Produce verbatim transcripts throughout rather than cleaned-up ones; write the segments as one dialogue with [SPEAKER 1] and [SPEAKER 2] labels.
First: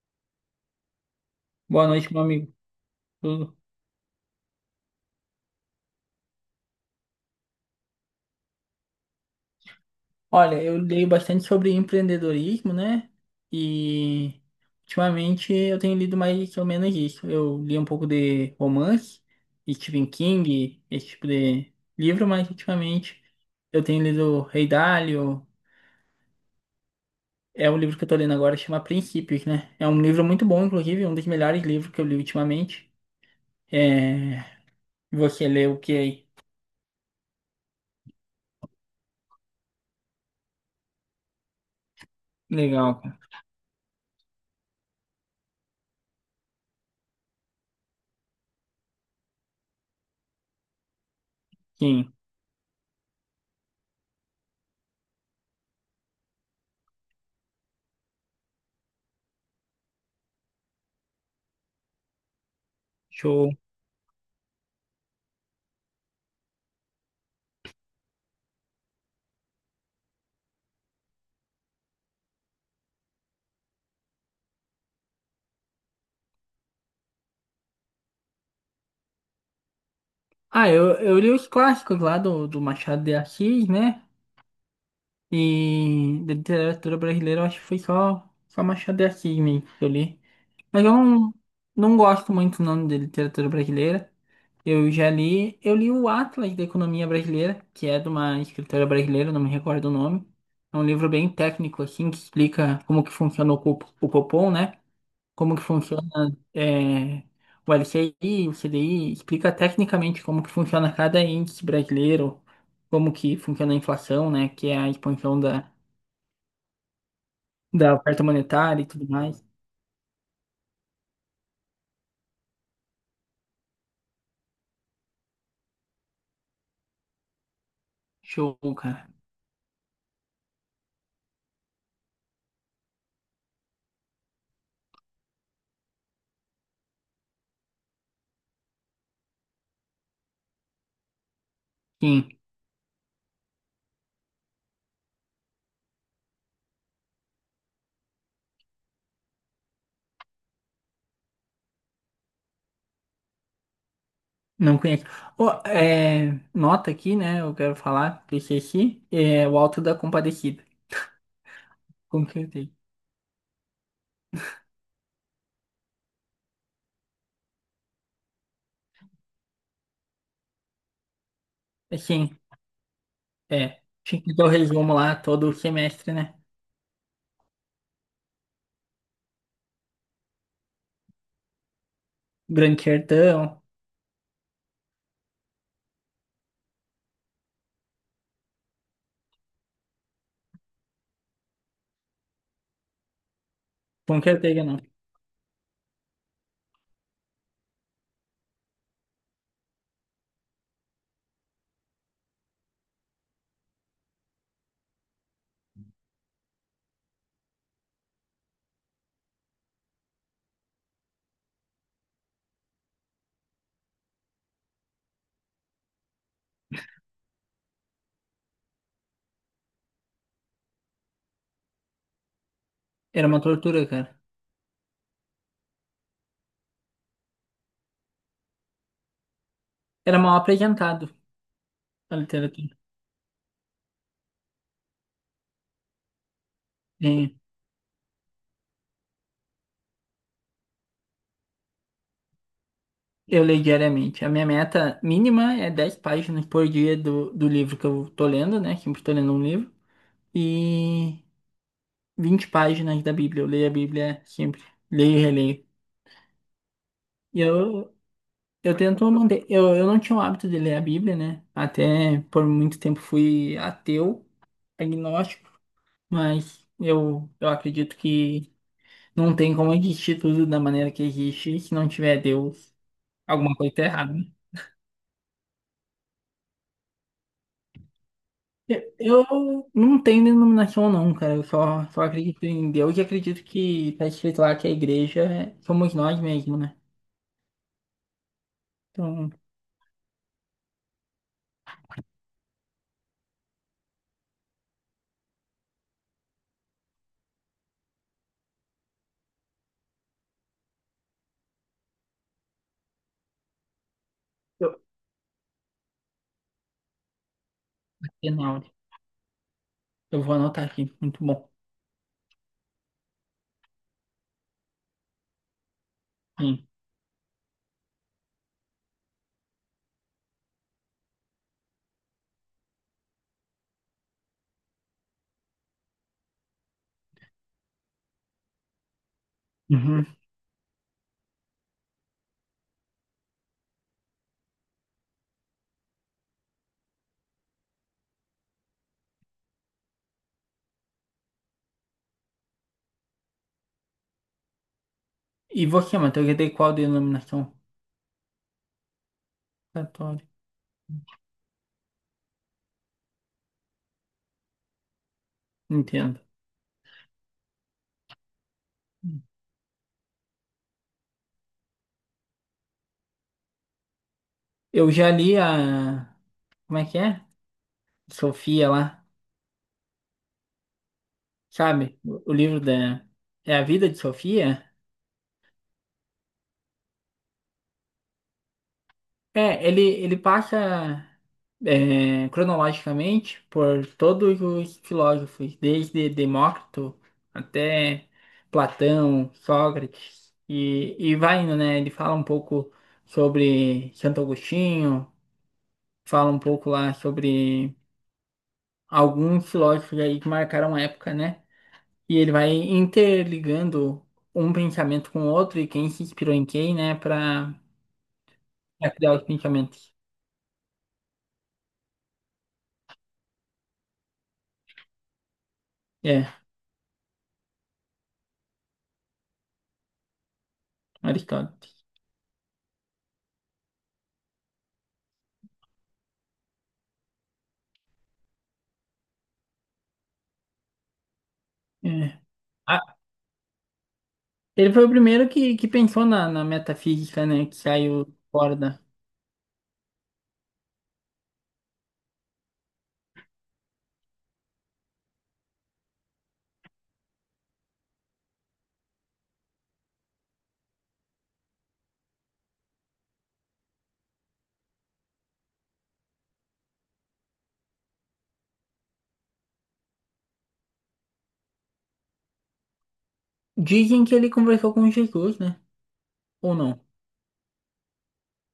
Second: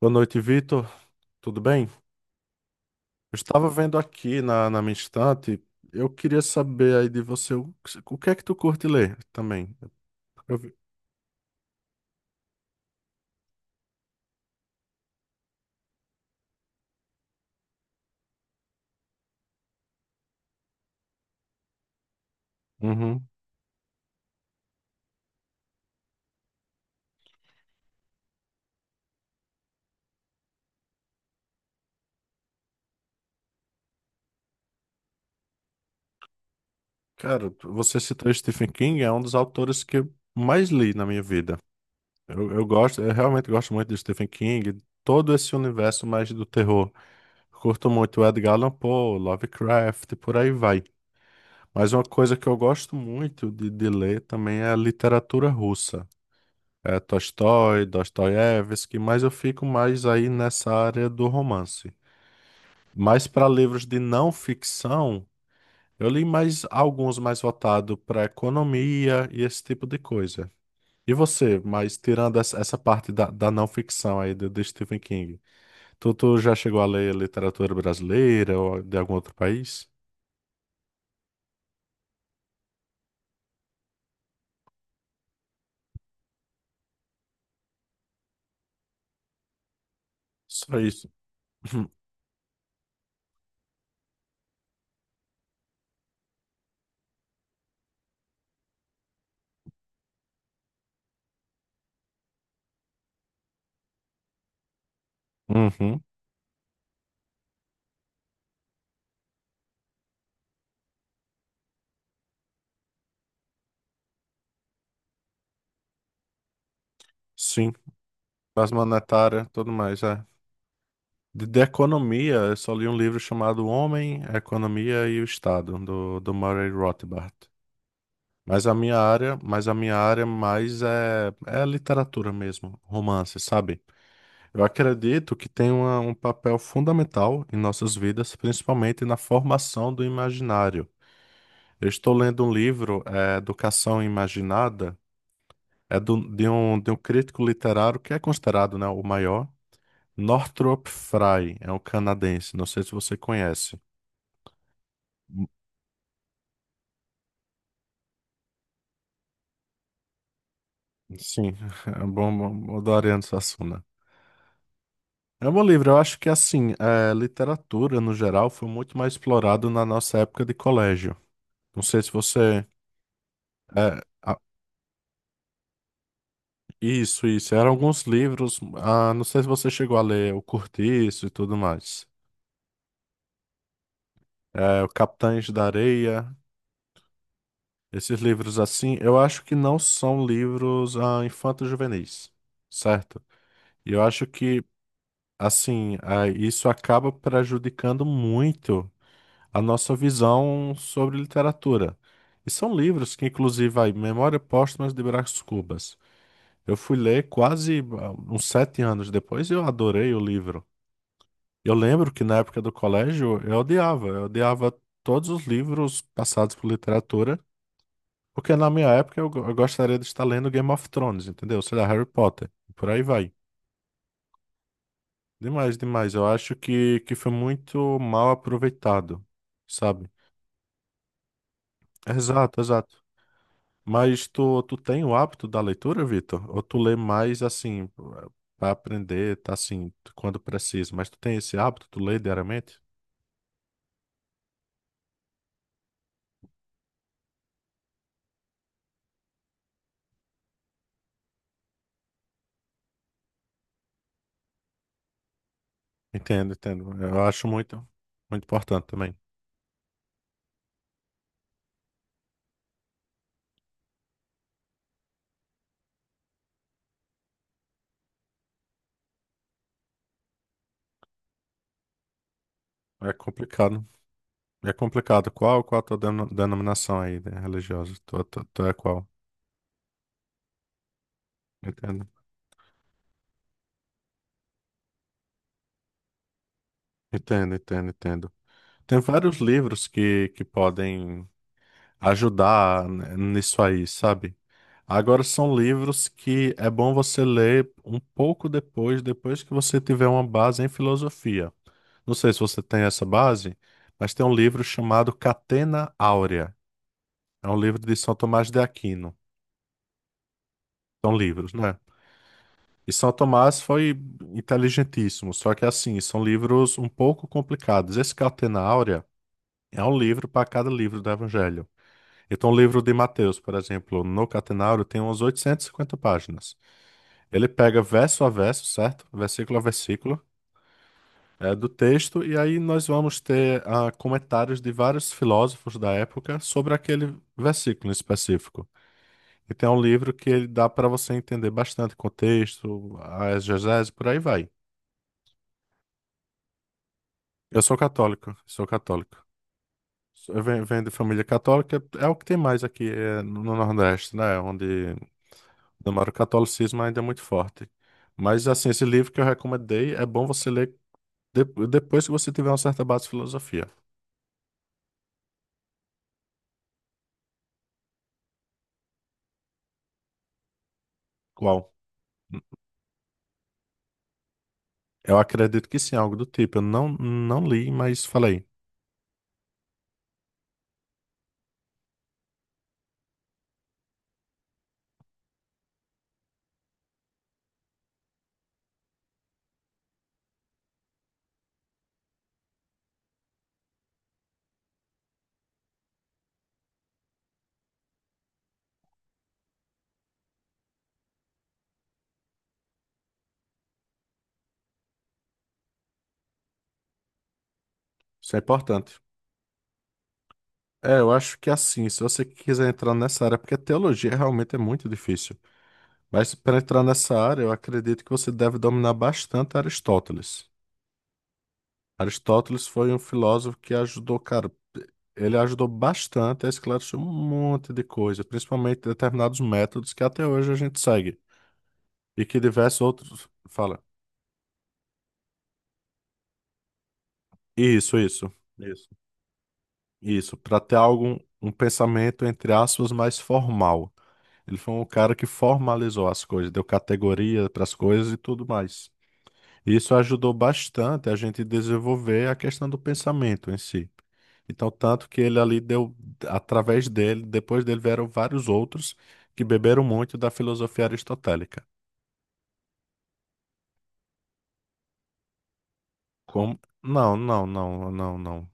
[SPEAKER 1] Boa noite, Vitor. Tudo
[SPEAKER 2] Boa
[SPEAKER 1] bem?
[SPEAKER 2] noite, meu amigo.
[SPEAKER 1] Eu
[SPEAKER 2] Tudo?
[SPEAKER 1] estava vendo aqui na, na minha estante. Eu queria saber aí de você o, o que é que tu curte ler também. Eu
[SPEAKER 2] Olha,
[SPEAKER 1] vi-
[SPEAKER 2] eu leio bastante sobre empreendedorismo, né? E ultimamente eu tenho lido mais ou menos isso. Eu li um pouco de romance, Stephen King, esse tipo de livro, mas ultimamente
[SPEAKER 1] Uhum.
[SPEAKER 2] eu tenho lido Rei Dalio. É um livro que eu tô lendo agora, chama Princípios, né? É um livro muito bom, inclusive, um dos melhores livros que eu li ultimamente. É... Você leu o que aí?
[SPEAKER 1] Cara, você citou Stephen King, é um dos autores que eu mais li na minha vida. Eu, eu
[SPEAKER 2] Legal,
[SPEAKER 1] gosto, eu
[SPEAKER 2] cara.
[SPEAKER 1] realmente gosto muito de Stephen King, todo esse universo mais do terror. Curto muito Edgar Allan Poe, Lovecraft, por aí vai. Mas uma
[SPEAKER 2] Sim.
[SPEAKER 1] coisa que eu gosto muito de, de ler também é a literatura russa. É Tolstói, Dostoiévski, mas eu fico mais aí nessa área do romance. Mas para
[SPEAKER 2] Show.
[SPEAKER 1] livros de não ficção, eu li mais alguns mais voltados para economia e esse tipo de coisa. E você, mas tirando essa essa parte da, da não ficção aí de, de Stephen King, tu, tu já chegou a ler literatura brasileira ou de algum outro país?
[SPEAKER 2] Ah, eu, eu li os clássicos lá do, do Machado de Assis, né? E da literatura brasileira, eu acho que foi só, só Machado de Assis mesmo que eu li.
[SPEAKER 1] Só
[SPEAKER 2] Mas eu
[SPEAKER 1] isso.
[SPEAKER 2] não, Não gosto muito não de literatura brasileira. Eu já li, eu li o Atlas da Economia Brasileira, que é de uma escritora brasileira, não me recordo o nome. É um livro bem técnico, assim, que explica como que funciona o, Cop- o Copom, né? Como que
[SPEAKER 1] Uhum,
[SPEAKER 2] funciona é, o L C I, o C D I, explica tecnicamente como que funciona cada índice brasileiro, como que funciona a inflação, né, que é a expansão da,
[SPEAKER 1] sim.
[SPEAKER 2] da oferta
[SPEAKER 1] As
[SPEAKER 2] monetária e tudo mais.
[SPEAKER 1] monetárias, tudo mais, é. De, de economia, eu só li um livro chamado Homem, a Economia e o Estado, do, do Murray Rothbard.
[SPEAKER 2] Show,
[SPEAKER 1] Mas a minha
[SPEAKER 2] cara.
[SPEAKER 1] área, mas a minha área mais é, é literatura mesmo, romance, sabe? Eu acredito que tem uma, um papel fundamental em nossas vidas, principalmente na formação do imaginário. Eu estou
[SPEAKER 2] Sim,
[SPEAKER 1] lendo um livro, é, Educação Imaginada, é do, de um, de um crítico literário que é considerado, né, o maior, Northrop Frye, é um canadense, não sei se você conhece.
[SPEAKER 2] não conheço. Ô, é, nota aqui, né, eu quero falar, P C C, é o Alto da Compadecida,
[SPEAKER 1] Sim, é
[SPEAKER 2] com
[SPEAKER 1] bom,
[SPEAKER 2] certeza.
[SPEAKER 1] bom- adorando Suassuna. É um bom livro, eu acho que assim, é, literatura no geral foi muito mais explorado na nossa época de colégio. Não
[SPEAKER 2] É,
[SPEAKER 1] sei se
[SPEAKER 2] sim,
[SPEAKER 1] você.
[SPEAKER 2] é.
[SPEAKER 1] é,
[SPEAKER 2] Tinha que
[SPEAKER 1] a-
[SPEAKER 2] dar o resumo lá todo semestre, né?
[SPEAKER 1] isso, isso. Eram alguns livros, ah, não sei se você chegou a ler O Cortiço e tudo mais.
[SPEAKER 2] Grande Sertão,
[SPEAKER 1] É, o Capitães da Areia, esses livros assim, eu acho que não são livros ah, infanto-juvenis, certo? E eu
[SPEAKER 2] com
[SPEAKER 1] acho que,
[SPEAKER 2] certeza não.
[SPEAKER 1] assim, ah, isso acaba prejudicando muito. A nossa visão sobre literatura. E são livros que, inclusive, aí, Memória Póstuma de Brás Cubas. Eu fui ler quase ah, uns sete anos depois e eu adorei o livro. Eu lembro que na época do colégio eu odiava, eu odiava todos os livros passados por literatura, porque na minha época eu, go- eu gostaria de estar lendo Game of Thrones, entendeu? Sei lá, Harry Potter, e por aí
[SPEAKER 2] Era
[SPEAKER 1] vai.
[SPEAKER 2] uma tortura, cara.
[SPEAKER 1] Demais, demais. Eu acho que, que foi muito mal aproveitado, sabe?
[SPEAKER 2] Era mal apresentado a
[SPEAKER 1] Exato,
[SPEAKER 2] literatura.
[SPEAKER 1] exato. Mas tu, tu tem o hábito da leitura, Vitor? Ou tu lê
[SPEAKER 2] Sim,
[SPEAKER 1] mais assim, para aprender, tá assim, quando precisa? Mas tu tem esse hábito, tu lê diariamente?
[SPEAKER 2] eu leio diariamente. A minha meta mínima é dez páginas por dia do, do livro que eu tô lendo, né? Sempre tô lendo um livro. E vinte páginas da Bíblia. Eu leio a Bíblia sempre. Leio e releio.
[SPEAKER 1] Entendo, entendo. Eu
[SPEAKER 2] E
[SPEAKER 1] acho muito,
[SPEAKER 2] eu,
[SPEAKER 1] muito
[SPEAKER 2] eu
[SPEAKER 1] importante
[SPEAKER 2] tento
[SPEAKER 1] também.
[SPEAKER 2] manter. Eu, eu não tinha o hábito de ler a Bíblia, né? Até por muito tempo fui ateu, agnóstico. Mas eu, eu acredito que não tem como existir tudo da maneira que existe se não tiver Deus.
[SPEAKER 1] É
[SPEAKER 2] Alguma coisa tá
[SPEAKER 1] complicado.
[SPEAKER 2] errada, né?
[SPEAKER 1] É complicado. Qual, qual a tua deno- denominação aí, né, religiosa? Tu, tu, tu é qual?
[SPEAKER 2] Eu não tenho denominação não, cara. Eu só, só
[SPEAKER 1] Entendo.
[SPEAKER 2] acredito em Deus e acredito que tá escrito lá que a igreja é- somos nós mesmos, né?
[SPEAKER 1] Entendo, entendo, entendo. Tem
[SPEAKER 2] Então,
[SPEAKER 1] vários livros que, que podem ajudar, né, nisso aí, sabe? Agora são livros que é bom você ler um pouco depois, depois que você tiver uma base em filosofia. Não sei se você tem essa base, mas tem um livro
[SPEAKER 2] eu,
[SPEAKER 1] chamado Catena Áurea. É um livro de São Tomás de
[SPEAKER 2] Afinal,
[SPEAKER 1] Aquino.
[SPEAKER 2] eu vou anotar aqui.
[SPEAKER 1] São
[SPEAKER 2] Muito bom.
[SPEAKER 1] livros, né? E São Tomás foi inteligentíssimo, só que assim, são
[SPEAKER 2] Sim.
[SPEAKER 1] livros um pouco complicados. Esse Catena Áurea é um livro para cada livro do Evangelho. Então, o livro de Mateus, por exemplo, no Catenário, tem umas oitocentas e cinquenta páginas. Ele pega verso a verso, certo? Versículo a
[SPEAKER 2] Uhum.
[SPEAKER 1] versículo, é, do texto, e aí nós vamos ter ah, comentários de vários filósofos da época sobre aquele versículo em específico. Então, é um livro que ele dá para você entender bastante contexto, a exegese, por aí vai.
[SPEAKER 2] E você, Matheus, já tem qual denominação?
[SPEAKER 1] Eu sou católico, sou católico.
[SPEAKER 2] Católica.
[SPEAKER 1] Eu venho, venho de família católica, é o que tem mais aqui eh, no Nordeste, né? Onde. Não, mas o
[SPEAKER 2] Entendo.
[SPEAKER 1] catolicismo ainda é muito forte. Mas, assim, esse livro que eu recomendei é bom você ler de- depois que você tiver uma certa base de filosofia.
[SPEAKER 2] Eu já li a... Como é que é? Sofia lá,
[SPEAKER 1] Qual?
[SPEAKER 2] sabe? O o livro da... É a vida de Sofia?
[SPEAKER 1] Eu acredito que sim, algo do tipo. Eu não, não li, mas falei.
[SPEAKER 2] É, ele, ele passa é, cronologicamente por todos os filósofos, desde Demócrito até Platão, Sócrates, e, e vai indo, né? Ele fala um pouco sobre Santo Agostinho, fala um pouco lá sobre alguns filósofos aí que marcaram a época, né? E ele vai interligando um pensamento com o outro e quem se inspirou em quem, né, para
[SPEAKER 1] Isso é importante.
[SPEAKER 2] criar os pensamentos.
[SPEAKER 1] É, eu acho que assim, se você quiser entrar nessa área, porque teologia realmente é muito difícil.
[SPEAKER 2] É,
[SPEAKER 1] Mas para entrar nessa área, eu acredito que você deve dominar bastante Aristóteles.
[SPEAKER 2] Aristóteles.
[SPEAKER 1] Aristóteles foi um filósofo que ajudou, cara, ele ajudou bastante a esclarecer um monte de coisa, principalmente determinados métodos que até hoje a gente segue
[SPEAKER 2] É.
[SPEAKER 1] e que diversos
[SPEAKER 2] Ah,
[SPEAKER 1] outros fala.
[SPEAKER 2] ele foi o primeiro que, que pensou na, na metafísica, né? Que
[SPEAKER 1] Isso,
[SPEAKER 2] saiu
[SPEAKER 1] isso,
[SPEAKER 2] fora da.
[SPEAKER 1] isso, isso, para ter algum um pensamento entre aspas mais formal. Ele foi um cara que formalizou as coisas, deu categoria para as coisas e tudo mais. Isso ajudou bastante a gente desenvolver a questão do pensamento em si. Então, tanto que ele ali deu, através dele, depois dele vieram vários outros que beberam muito da filosofia aristotélica.
[SPEAKER 2] Dizem que ele conversou com Jesus, né? Ou
[SPEAKER 1] Como?
[SPEAKER 2] não?
[SPEAKER 1] Não, não, não, não, não.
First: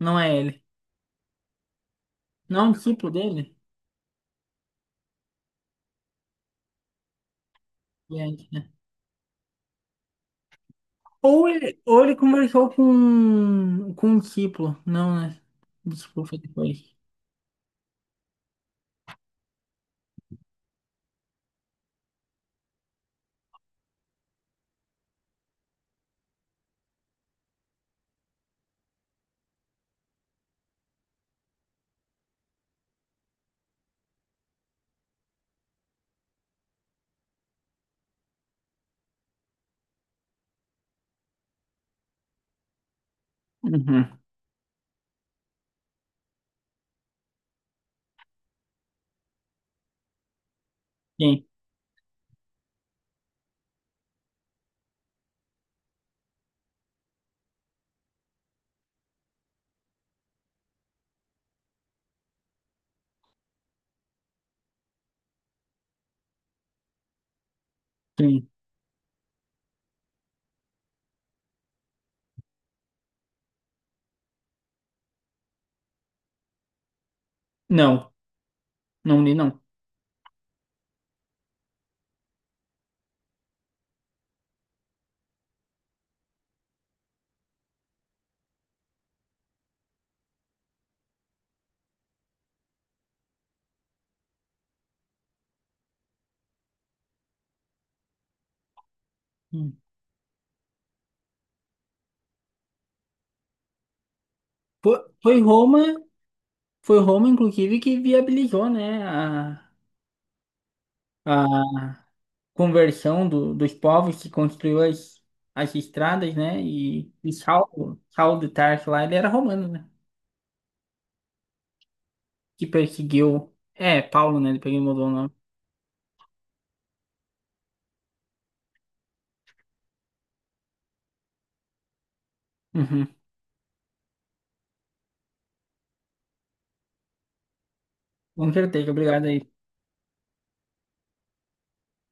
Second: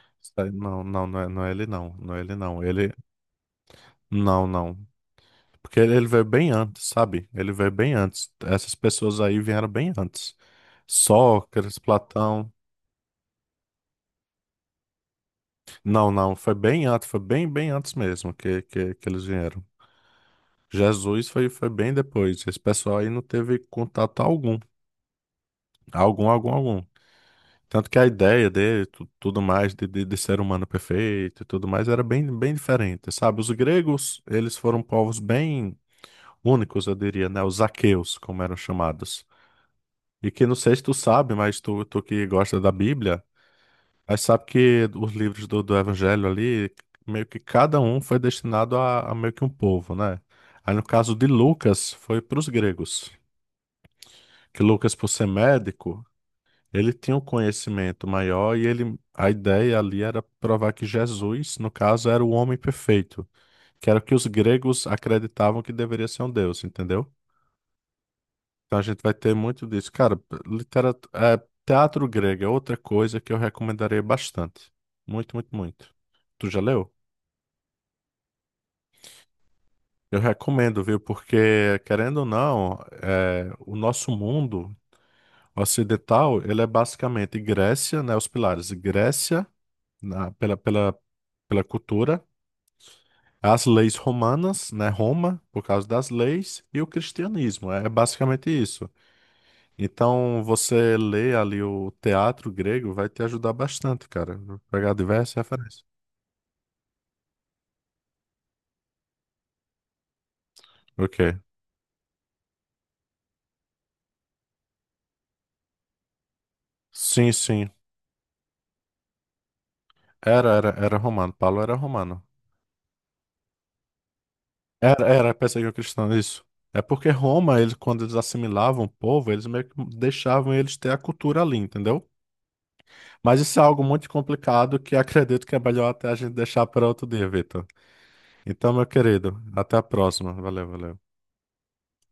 [SPEAKER 2] Não
[SPEAKER 1] Isso
[SPEAKER 2] é
[SPEAKER 1] aí.
[SPEAKER 2] ele.
[SPEAKER 1] Não, não, não é, não é ele, não, não é ele,
[SPEAKER 2] Não é
[SPEAKER 1] não.
[SPEAKER 2] um
[SPEAKER 1] Ele,
[SPEAKER 2] discípulo dele?
[SPEAKER 1] não, não. Porque ele, ele veio bem antes, sabe? Ele veio bem antes.
[SPEAKER 2] Gente, né?
[SPEAKER 1] Essas pessoas aí vieram bem antes.
[SPEAKER 2] Ou
[SPEAKER 1] Sócrates,
[SPEAKER 2] ele, ou ele
[SPEAKER 1] Platão.
[SPEAKER 2] conversou com, com um discípulo. Não, né?
[SPEAKER 1] Não,
[SPEAKER 2] Discípulo
[SPEAKER 1] não,
[SPEAKER 2] foi
[SPEAKER 1] foi bem
[SPEAKER 2] depois.
[SPEAKER 1] antes, foi bem, bem antes mesmo que, que, que eles vieram. Jesus foi, foi bem depois. Esse pessoal aí não teve contato algum. Algum, algum, algum. Tanto que a ideia dele, tu- tudo mais, de, de, de ser humano perfeito e tudo mais, era bem, bem diferente, sabe? Os gregos, eles foram povos bem únicos, eu diria, né? Os aqueus, como eram chamados. E que não sei se tu sabe, mas tu, tu que gosta da Bíblia,
[SPEAKER 2] Uhum.
[SPEAKER 1] mas sabe que os livros do, do Evangelho ali, meio que cada um foi destinado a, a meio que um povo, né? Aí no caso de
[SPEAKER 2] Sim,
[SPEAKER 1] Lucas, foi para os gregos. Que Lucas, por ser médico, ele tinha um conhecimento maior e ele, a ideia ali era provar que Jesus, no caso, era o homem perfeito, que era o que os gregos acreditavam que deveria ser um deus, entendeu?
[SPEAKER 2] sim.
[SPEAKER 1] Então a gente vai ter muito disso. Cara, literatura, teatro grego é outra coisa que eu recomendaria bastante. Muito, muito, muito. Tu já leu?
[SPEAKER 2] Não, não li, não.
[SPEAKER 1] Eu recomendo, viu? Porque, querendo ou não, é, o nosso mundo ocidental, ele é basicamente Grécia, né? Os pilares Grécia, na- pela, pela, pela cultura, as leis romanas, né, Roma, por causa das leis, e o cristianismo. É é basicamente isso.
[SPEAKER 2] Hum.
[SPEAKER 1] Então, você lê ali o teatro grego vai te ajudar bastante, cara. Vou pegar
[SPEAKER 2] Foi,
[SPEAKER 1] diversas
[SPEAKER 2] foi Roma,
[SPEAKER 1] referências.
[SPEAKER 2] foi Roma, inclusive, que viabilizou, né? A,
[SPEAKER 1] Ok.
[SPEAKER 2] a conversão do, dos povos que construiu as, as estradas, né? E,
[SPEAKER 1] Sim,
[SPEAKER 2] e
[SPEAKER 1] sim.
[SPEAKER 2] Saulo, Saulo de Tarso lá, ele era romano, né?
[SPEAKER 1] Era, era, era romano. Paulo era romano.
[SPEAKER 2] Que perseguiu. É, Paulo, né? Depois ele
[SPEAKER 1] Era,
[SPEAKER 2] mudou o nome.
[SPEAKER 1] era, pensei que o cristão, isso. É porque Roma, eles, quando eles assimilavam o povo, eles meio que deixavam eles ter a cultura ali, entendeu?
[SPEAKER 2] Uhum.
[SPEAKER 1] Mas isso é algo muito complicado que acredito que é melhor até a gente deixar para outro dia, Vitor.
[SPEAKER 2] Com
[SPEAKER 1] Então, meu
[SPEAKER 2] certeza, obrigado
[SPEAKER 1] querido,
[SPEAKER 2] aí.
[SPEAKER 1] até a próxima. Valeu, valeu.